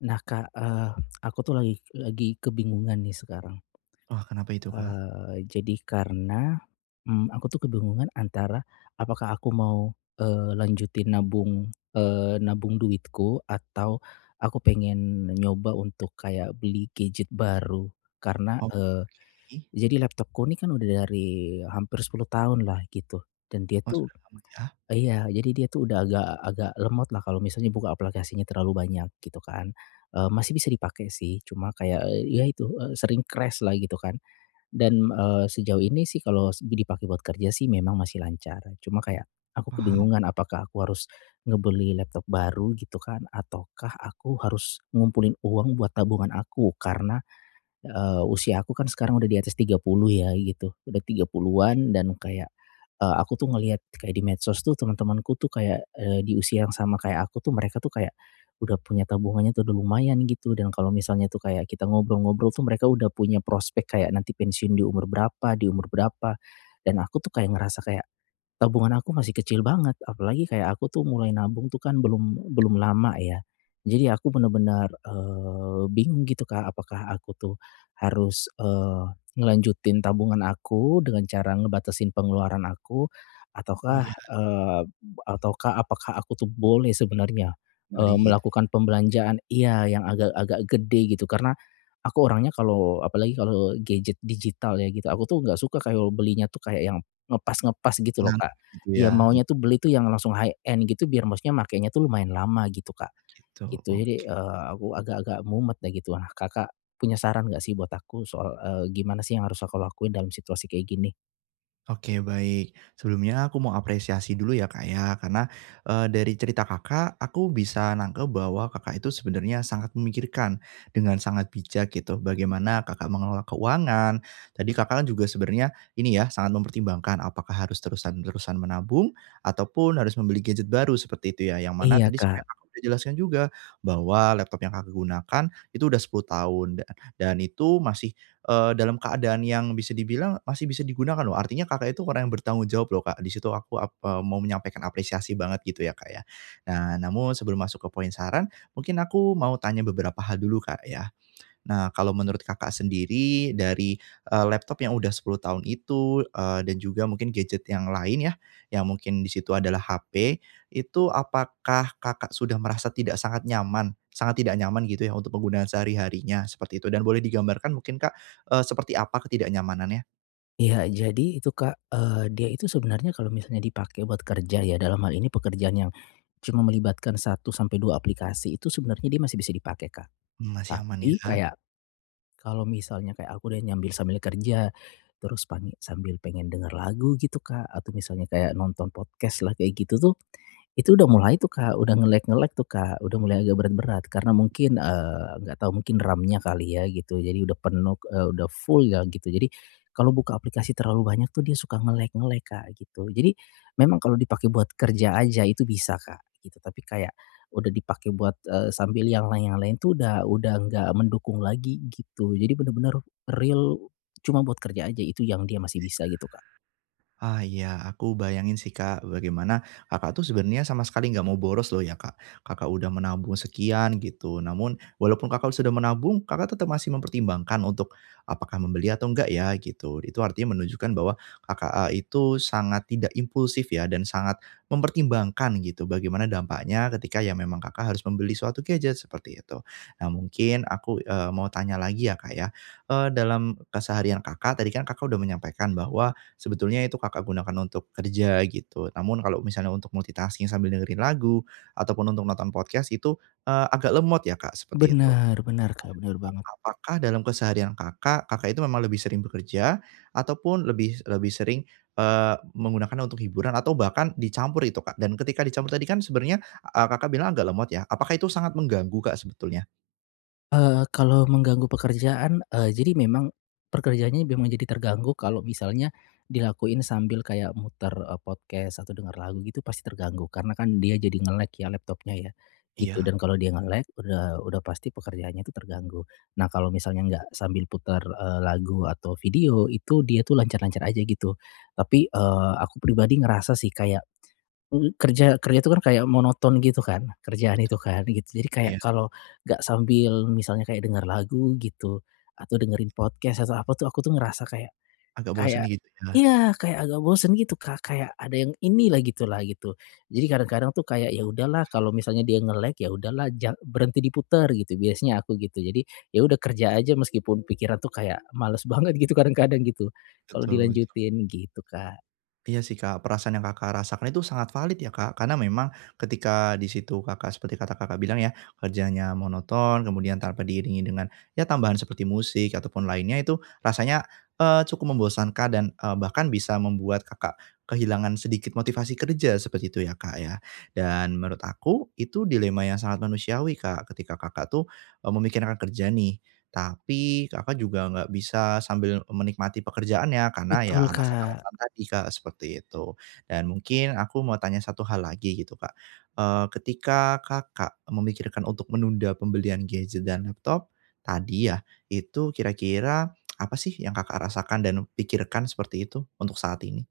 Nah Kak, eee, aku tuh lagi lagi kebingungan nih sekarang. Oh, kenapa itu, Kak? Eee, jadi karena, mmm, aku tuh kebingungan antara apakah aku mau, eee, lanjutin nabung, eee, nabung duitku atau aku pengen nyoba untuk kayak beli gadget baru, karena eee, Oke. jadi laptopku ini kan udah dari hampir 10 tahunlah gitu, dan dia Oh tuh sudah lama ya? iya, jadi dia tuh udah agak agak lemotlah kalau misalnya buka aplikasinya terlalu banyak, gitu kan. Eee, masih bisa dipakai sih, cuma kayak, eee, ya itu, eee, sering crash-lah gitu kan. Dan, eee, sejauh ini sih kalau s dipakai buat kerja sih memang masih lancar, cuma kayak aku Paham. kebingungan apakah aku harus ngebeli laptop baru gitu kan, ataukah aku harus ngumpulin uang buat tabungan aku. Karena, eee, usia aku kan sekarang udah di atas 30 ya gitu, udah 30-an dan kayak, eee, aku tuh ngelihat kayak di medsos tuh temen-temanku tuh kayak, eee, di usia yang sama kayak aku tuh mereka tuh kayak udah punya tabungannya tuh udah lumayan gitu. Dan kalau misalnya tuh kayak kita ngobrol-ngobrol tuh mereka udah punya prospek kayak nanti pensiun di umur berapa di umur berapa. Dan aku tuh kayak ngerasa kayak tabungan aku masih kecil banget, apalagi kayak aku tuh mulai nabung tuh kan belum belum lama ya. Jadi aku bener-bener, eee, bingung gitu Kak, apakah aku tuh harus, eee, ngelanjutin tabungan aku dengan cara ngebatasin pengeluaran aku ataukah, Iya. eee, ataukah apakah aku tuh boleh sebenarnya, Beli eee, gitu. melakukan pembelanjaan iya, yang agak-agak gede gitu, karena aku orangnya kalau apalagi kalau gadget digital ya gitu, aku tuh enggak suka kalau belinya tuh kayak yang ngepas-ngepas gitu loh, Kak. Nanggung gitu Ya ya. M maunya tuh beli tuh yang langsung high-end gitu biar maksudnya makenya tuh lumayan lama gitu, Kak, Oh gitu, gitu. Jadi, oke. eee, aku agak-agak mumet ya gitulah. Kakak punya saran enggak sih buat aku soal, eee, gimana sih yang harus aku lakuin dalam situasi kayak gini? Oke, baik. Sebelumnya aku mau apresiasi dulu ya, Kak, ya, karena, eee, dari cerita Kakak, aku bisa nangkep bahwa Kakak itu sebenarnya sangat memikirkan dengan sangat bijak gitu, bagaimana Kakak mengelola keuangan. Tadi Kakak kan juga sebenernya ini ya, sangat mempertimbangkan apakah harus terusan terusan menabung, ataupun harus membeli gadget baru seperti itu ya, yang mana Iya, tadi Kak. sebenernya sudah Kakak jelaskan juga bahwa laptop yang Kakak gunakan itu udah 10 tahun. Da dan itu masih, eee, dalam keadaan yang bisa dibilang masih bisa digunakan loh, artinya Kakak itu orang yang bertanggung jawab loh Kak. Di situ aku ak eee, mau menyampaikan apresiasi banget gitu ya, Kak, ya. Nah. Namun sebelum masuk ke poin saran, mungkin aku mau tanya beberapa hal dulu Kak ya. Nah, kalau menurut Kakak sendiri dari, eee, laptop yang udah 10 tahun itu, eee, dan juga mungkin gadget yang lain ya, yang mungkin di situ adalah HP, itu apakah Kakak sudah merasa tidak sangat nyaman sangat tidak nyaman gitu ya untuk penggunaan sehari-harinya seperti itu, dan boleh digambarkan mungkin Kak, eee, seperti apa ketidaknyamanannya? Iya. Jadi itu Kak, eee, dia itu sebenarnya kalau misalnya dipakai buat kerja ya, dalam hal ini pekerjaan yang cuma melibatkan 1 sampai 2 aplikasi, itu sebenarnya dia masih bisa dipakai, Kak. Mmm, masih aman Tapi ya? kayak, kalau misalnya kayak aku udah nyambi sambil kerja, terus pani sambil pengen denger lagu gitu Kak, atau misalnya kayak nonton podcast lah kayak gitu tuh, itu udah mulai tuh Kak, udah nge-lag-nge-lag tuh Kak. Udah mulai agak berat-berat karena mungkin, eee, nggak tahu mungkin RAM-nya kali ya gitu, jadi udah penuh, eee, udah full ya gitu. Jadi kalau buka aplikasi terlalu banyak tuh dia suka nge-lag-nge-lag Kak gitu. Jadi memang kalau dipakai buat kerja aja itu bisa Kak, gitu. Tapi kayak udah dipakai buat, eee, sambil yang lain yang lain itu udah udah enggak mendukung lagi gitu. Jadi bener-bener real cuma buat kerja aja. Itu yang dia Iya. masih bisa gitu, Kak. Ah ya. Aku bayangin sih Kak, bagaimana Kakak tuh sebenarnya sama sekali enggak mau boros loh ya, Kak. Kakak udah menabung sekian gitu. Namun walaupun Kakak sudah menabung, Kakak tetep masih mempertimbangkan untuk apakah membeli atau enggak ya gitu. Itu artinya menunjukkan bahwa Kakak, eee, itu sangat tidak impulsif ya, dan sangat mempertimbangkan gitu, bagaimana dampaknya ketika ya memang Kakak harus membeli suatu gadget seperti itu. Nah, mungkin aku, eee, mau tanya lagi ya Kak ya, eee, dalam keseharian Kakak, tadi kan Kakak udah menyampaikan bahwa sebetulnya itu Kakak gunakan untuk kerja gitu. Namun kalau misalnya untuk multitasking sambil dengerin lagu ataupun untuk nonton podcast itu, eee, agak lemot ya, Kak, seperti itu. Bener, bener Kak, bener A a banget. apakah dalam keseharian Kakak, Kakak itu memang lebih sering bekerja ataupun lebih lebih sering, eee, menggunakannya untuk hiburan atau bahkan dicampur itu Kak? Dan ketika dicampur tadi kan sebenernya, eee, Kakak bilang agak lemot ya? Apakah itu sangat mengganggu Kak sebetulnya? Eee, Kalau mengganggu pekerjaan, eee, jadi memang pekerjaannya memang jadi terganggu, kalau misalnya dilakuin sambil kayak muter, eee, podcast atau dengar lagu gitu pasti terganggu. Karena kan dia jadi nge-lag ya laptopnya ya, gitu. Iya. Dan kalau dia nge-lag, udah udah pasti pekerjaannya itu terganggu. Nah, Kalau misalnya enggak sambil putar, eee, lagu atau video, itu dia itu lancar-lancar aja, gitu. Tapi, eee, aku pribadi ngerasa sih kayak, m m kerja kerja itu kan kayak monoton gitu kan, kerjaan Betul itu kan, gitu. Jadi kayak, iya. kalau enggak sambil misalnya kayak denger lagu gitu atau dengerin podcast atau apa tuh, aku tuh ngerasa kayak Agak bosen kayak gitu ya? iya, kayak agak bosen gitu Kak, kayak ada yang ini lah, gitu lah, gitu. Jadi, kadang-kadang tuh kayak, ya udahlah kalau [unintelligible] misalnya dia nge-lag, ya udahlah jang berhenti diputer, gitu. Biasanya aku gitu. Jadi, ya udah kerja aja meskipun pikiran itu kayak, males banget gitu, kadang-kadang gitu, kalau Betul betul. dilanjutin gitu, Kak. Iya sih Kak, perasaan yang Kakak, rasakan itu sangat valid ya Kak. Karena memang ketika di situ Kakak, seperti kata Kakak, bilang ya kerjanya monoton, kemudian tanpa diiringi dengan, ya tambahan seperti musik ataupun lainnya, itu rasanya, eee, cukup membosankan dan, eee, bahkan bisa membuat Kakak, kehilangan sedikit motivasi kerja, seperti itu ya Kak, ya. Dan menurut aku, itu dilema yang sangat manusiawi Kak. ketika Kakak, tuh, eee, memikirkan kerja nih, tapi Kakak, juga enggak bisa, sambil menikmati pekerjaannya, karena ya Betul alasan-alasan Kak. tadi Kak, seperti itu. Dan mungkin aku mau tanya satu hal lagi gitu Kak, eee, ketika Kakak, memikirkan untuk menunda pembelian gadget dan laptop, tadi ya, itu kira-kira apa sih yang Kakak, rasakan dan pikirkan seperti itu untuk saat ini?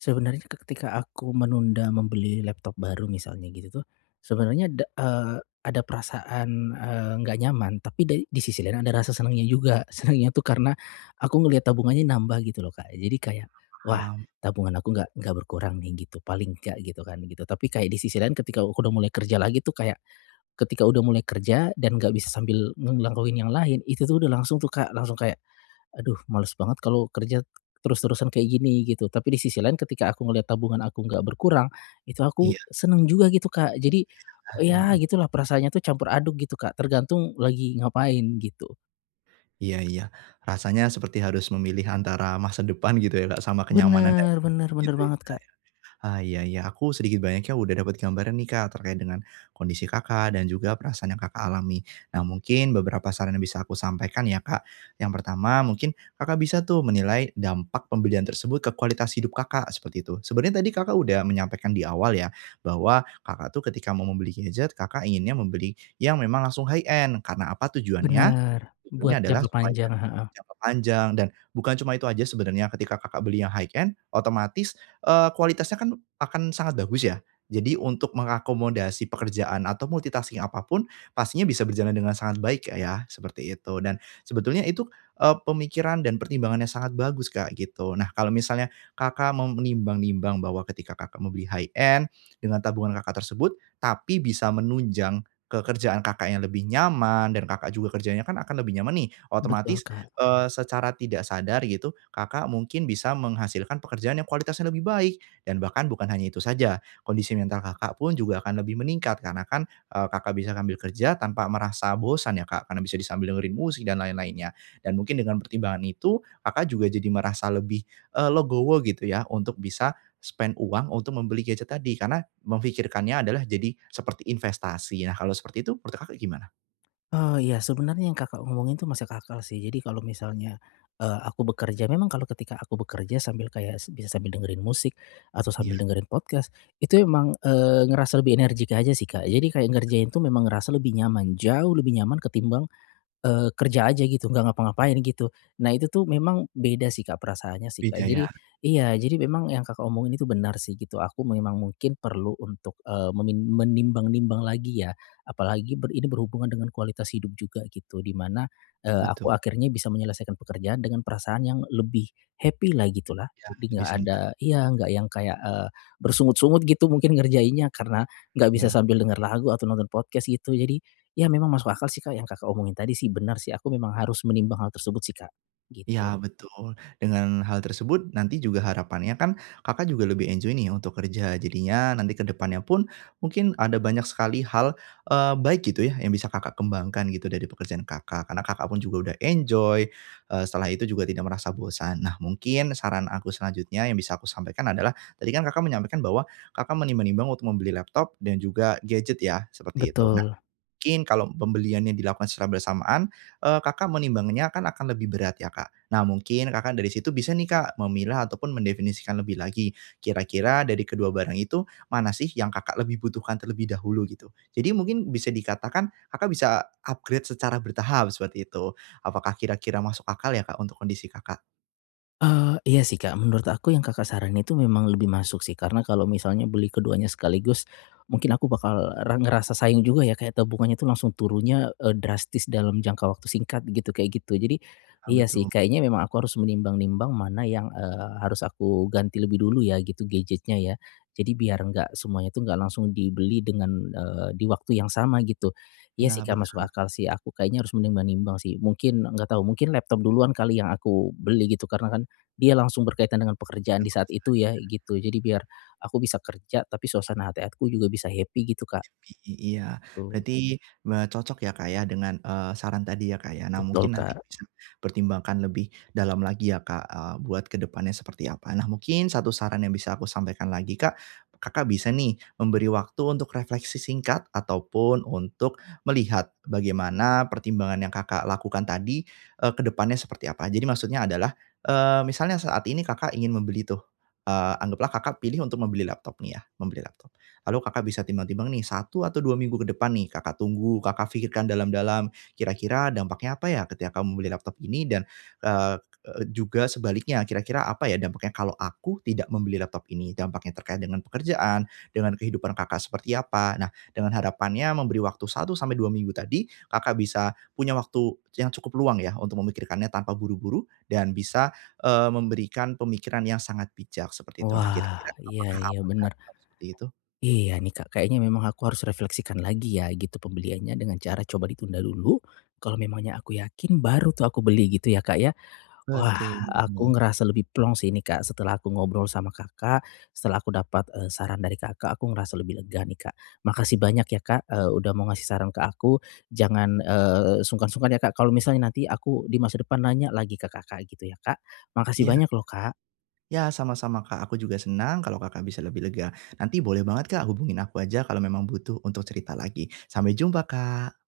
Sebenernya ke ketika aku menunda membeli laptop baru misalnya gitu tuh, sebenernya da eee, ada perasaan, eee, nggak nyaman. Tapi da di sisi lain ada rasa senengnya juga. Senengnya tuh karena aku ngeliat tabungannya nambah gitu loh Kak, jadi kayak, Iya, "Wah paham. tabungan aku enggak enggak berkurang nih," gitu. Paling nggak gitu, kan gitu. Tapi kayak di sisi lain ketika aku udah mulai kerja lagi tuh kayak ketika udah mulai kerja dan enggak bisa sambil nge ngelakuin yang lain, itu tuh udah langsung tuh Kak, langsung kayak, "Aduh, males banget kalau kerja terus-terusan kayak gini," gitu. Tapi di sisi lain ketika aku ngeliat tabungan aku enggak berkurang, itu aku Iya. senang juga gitu, Kak. Jadi, Iya, ya mhm. gitulah perasaannya itu campur aduk gitu Kak, tergantung lagi ngapain gitu. Iya iya. Rasanya seperti harus memilih antara masa depan gitu ya Kak, sama kenyamanannya, Bener bener bener gitu ya, banget, Kak, Kak. ya? Ah, iya iya. Aku sedikit banyaknya udah dapet gambaran nih Kak, terkait dengan kondisi Kakak, dan juga perasaan yang Kakak alami. Nah, mungkin beberapa saran yang bisa aku sampaikan ya Kak, yang pertama mungkin Kakak bisa tuh menilai dampak pembelian tersebut ke kualitas hidup Kakak, seperti itu. Sebenernya tadi Kakak udah menyampaikan di awal ya, bahwa Kakak tuh ketika mau membeli gadget, Kakak inginnya membeli yang memang langsung high-end karena apa tujuannya? Bener. Buat Tujuannya adalah jangka supaya panjang, heeh. jangka panjang, dan bukan cuma itu aja sebenarnya, ketika Kakak beli yang high-end otomatis, eee, kualitasnya kan akan sangat bagus ya. Jadi untuk mengakomodasi pekerjaan atau multitasking apapun, pastinya bisa berjalan dengan sangat baik Kak ya, seperti itu. Dan sebetulnya itu, eee, pemikiran dan pertimbangan yang sangat bagus Kak, gitu. Nah, kalau misalnya Kakak mau menimbang-nimbang bahwa ketika Kakak mau beli high-end, dengan tabungan Kakak tersebut, tapi bisa menunjang ke kerjaan Kakak yang lebih nyaman, dan Kakak juga kerjanya kan akan lebih nyaman nih, Betul, otomatis, Kak. eee, secara tidak sadar gitu, Kakak mungkin bisa menghasilkan pekerjaan yang kualitasnya lebih baik. Dan bahkan bukan hanya itu saja, kondisi mental Kakak pun juga akan lebih meningkat karena kan, eee, Kakak bisa ngambil kerja tanpa merasa bosan ya Kak, karena bisa disambi dengerin musik dan lain-lainnya. Dan mungkin dengan pertimbangan itu, Kakak juga jadi merasa lebih, eee, legowo, gitu ya. Untuk bisa spend uang untuk membeli gadget tadi, karena memfikirkannya adalah jadi seperti investasi ya, kalau seperti itu menurut Kakak, gimana? Oh, iya, sebenernya yang Kakak ngomongin itu masuk akal sih, jadi kalau misalnya, eee, aku bekerja, memang kalau ketika aku bekerja sambil kayak s bisa sambil dengerin musik atau Iya. sambil dengerin podcast, itu emang, eee, ngerasa lebih energik aja sih, Kak. Jadi kayak ngerjain tuh memang ngerasa lebih nyaman, jauh lebih nyaman ketimbang, eee, kerja aja gitu, enggak ngapa-ngapain gitu, nah itu tuh memang beda sih Kak, perasaannya sih, Kak. Beda, ya? Jadi iya, jadi memang yang Kakak omongin itu benar sih gitu, aku memang mungkin perlu untuk, eee, memin menimbang-nimbang lagi ya. Apalagi ber ini berhubungan dengan kualitas hidup juga gitu, di mana, eee, Betul. aku akhirnya bisa menyelesaikan pekerjaan dengan perasaan yang lebih happy lah, gitu lah. Ya, Lebih lebih enggak ada senang. iya enggak yang kayak, eee, bersungut-sungut gitu mungkin ngerjainnya, karena enggak bisa Iya. sambil dengar lagu atau nonton podcast, gitu. Jadi, ya memang masuk akal sih Kak, yang Kakak omongin tadi sih benar sih. Aku memang harus menimbang hal tersebut sih Kak, gitu. Ya betul. Dengan hal tersebut nanti juga harapannya kan Kakak juga lebih enjoy nih untuk kerja, jadinya nanti ke depannya pun mungkin ada banyak sekali hal, eee, baik gitu ya, yang bisa Kakak kembangkan gitu dari pekerjaan Kakak, Karena Kakak pun juga udah enjoy, eee, setelah itu juga tidak merasa bosan. Nah, mungkin saran aku selanjutnya yang bisa aku sampaikan adalah, tadi kan Kakak menyampaikan bahwa kakak menimbang-nimbang untuk membeli laptop dan juga gadget ya, seperti itu. Nah. Betul. Mungkin kalau pembeliannya dilakukan secara bersamaan, eee, Kakak menimbangnya kan akan lebih berat ya Kak. Nah mungkin Kakak dari situ bisa nih Kak, memilah ataupun mendefinisikan lebih lagi. Kira-kira dari kedua barang itu, mana sih yang Kakak lebih butuhkan terlebih dahulu, gitu? Jadi mungkin bisa dikatakan Kakak bisa upgrade secara bertahap, seperti itu. Apakah kira-kira masuk akal ya, Kak untuk kondisi Kakak? Eee, iya sih, Kak. Menurut aku yang Kakak saranin itu memang lebih masuk sih. Karena kalau misalnya beli keduanya sekaligus, mungkin aku bakal re ngerasa sayang juga ya kayak tabungannya tuh langsung turunnya, eee, drastis dalam jangka waktu singkat gitu kayak gitu. Jadi, Ah iya sih betul. kayaknya memang aku harus menimbang-nimbang mana yang, eee, harus aku ganti lebih dulu ya gitu, gadgetnya ya. Jadi biar enggak semuanya itu enggak langsung dibeli dengan, eee, di waktu yang sama gitu. Iya sih, Ya, Kak, masuk benar. akal sih. Aku kayaknya harus menimbang-nimbang sih. Mungkin, enggak tahu, mungkin laptop duluan kali yang aku beli gitu karena kan dia langsung berkaitan dengan pekerjaan di Dengan saat pekerjaan itu ya ya. gitu. Jadi biar aku bisa kerja, tapi suasana hati aku juga bisa happy gitu, Kak, Happy. I iya. gitu. Berarti me cocok ya, Kak, ya dengan, eee, saran tadi ya Kak ya. Nah Betul mungkin nanti Kak. bisa pertimbangkan lebih dalam lagi ya, Kak, eee, buat ke depannya seperti apa. Nah, mungkin satu saran yang bisa aku sampaikan lagi, Kak, Kakak bisa nih memberi waktu untuk refleksi singkat ataupun untuk melihat bagaimana pertimbangan yang Kakak lakukan tadi, eee, ke depannya seperti apa. Jadi maksudnya adalah, eee, misalnya saat ini Kakak ingin membeli tuh, eee, anggaplah Kakak pilih untuk membeli laptop nih ya, membeli laptop, lalu Kakak bisa timbang-timbang nih 1 atau 2 minggu ke depan nih Kakak tunggu, Kakak pikirkan dalam-dalam, kira-kira dampaknya apa ya ketika kamu membeli laptop ini dan, eee eee, juga sebaliknya, "Kira-kira apa ya dampaknya kalau aku tidak membeli laptop ini?" Dampaknya terkait dengan pekerjaan, dengan kehidupan Kakak seperti apa. Nah, dengan harapannya memberi waktu 1-2 minggu tadi, Kakak bisa punya waktu yang cukup luang ya untuk memikirkannya tanpa buru-buru dan bisa, eee, memberikan pemikiran yang sangat bijak, seperti itu. Nah, kira-kira Wah. Iya apakah iya aman Kak bener. kalau seperti itu? Iya nih, Kak, Kayaknya memang aku harus refleksikan lagi ya gitu pembeliannya dengan cara coba ditunda dulu. Kalau memangnya aku yakin baru tuh aku beli gitu ya, Kak, ya. Wah, Betul, iya. aku ngerasa lebih plong sih ini, Kak, setelah aku ngobrol sama Kakak, setelah aku dapat, eee, saran dari Kakak, aku ngerasa lebih lega nih, Kak. Makasih banyak ya Kak, eee, udah mau ngasih saran ke aku. Jangan, eee, sungkan-sungkan ya Kak kalau misalnya nanti aku di masa depan nanya lagi ke Kakak, gitu ya Kak. Makasih Iya. banyak loh Kak. Ya sama-sama Kak, aku juga senang kalau Kakak bisa lebih lega. Nanti boleh banget Kak, hubungin aku aja kalau memang butuh untuk cerita lagi. Sampai jumpa, Kak.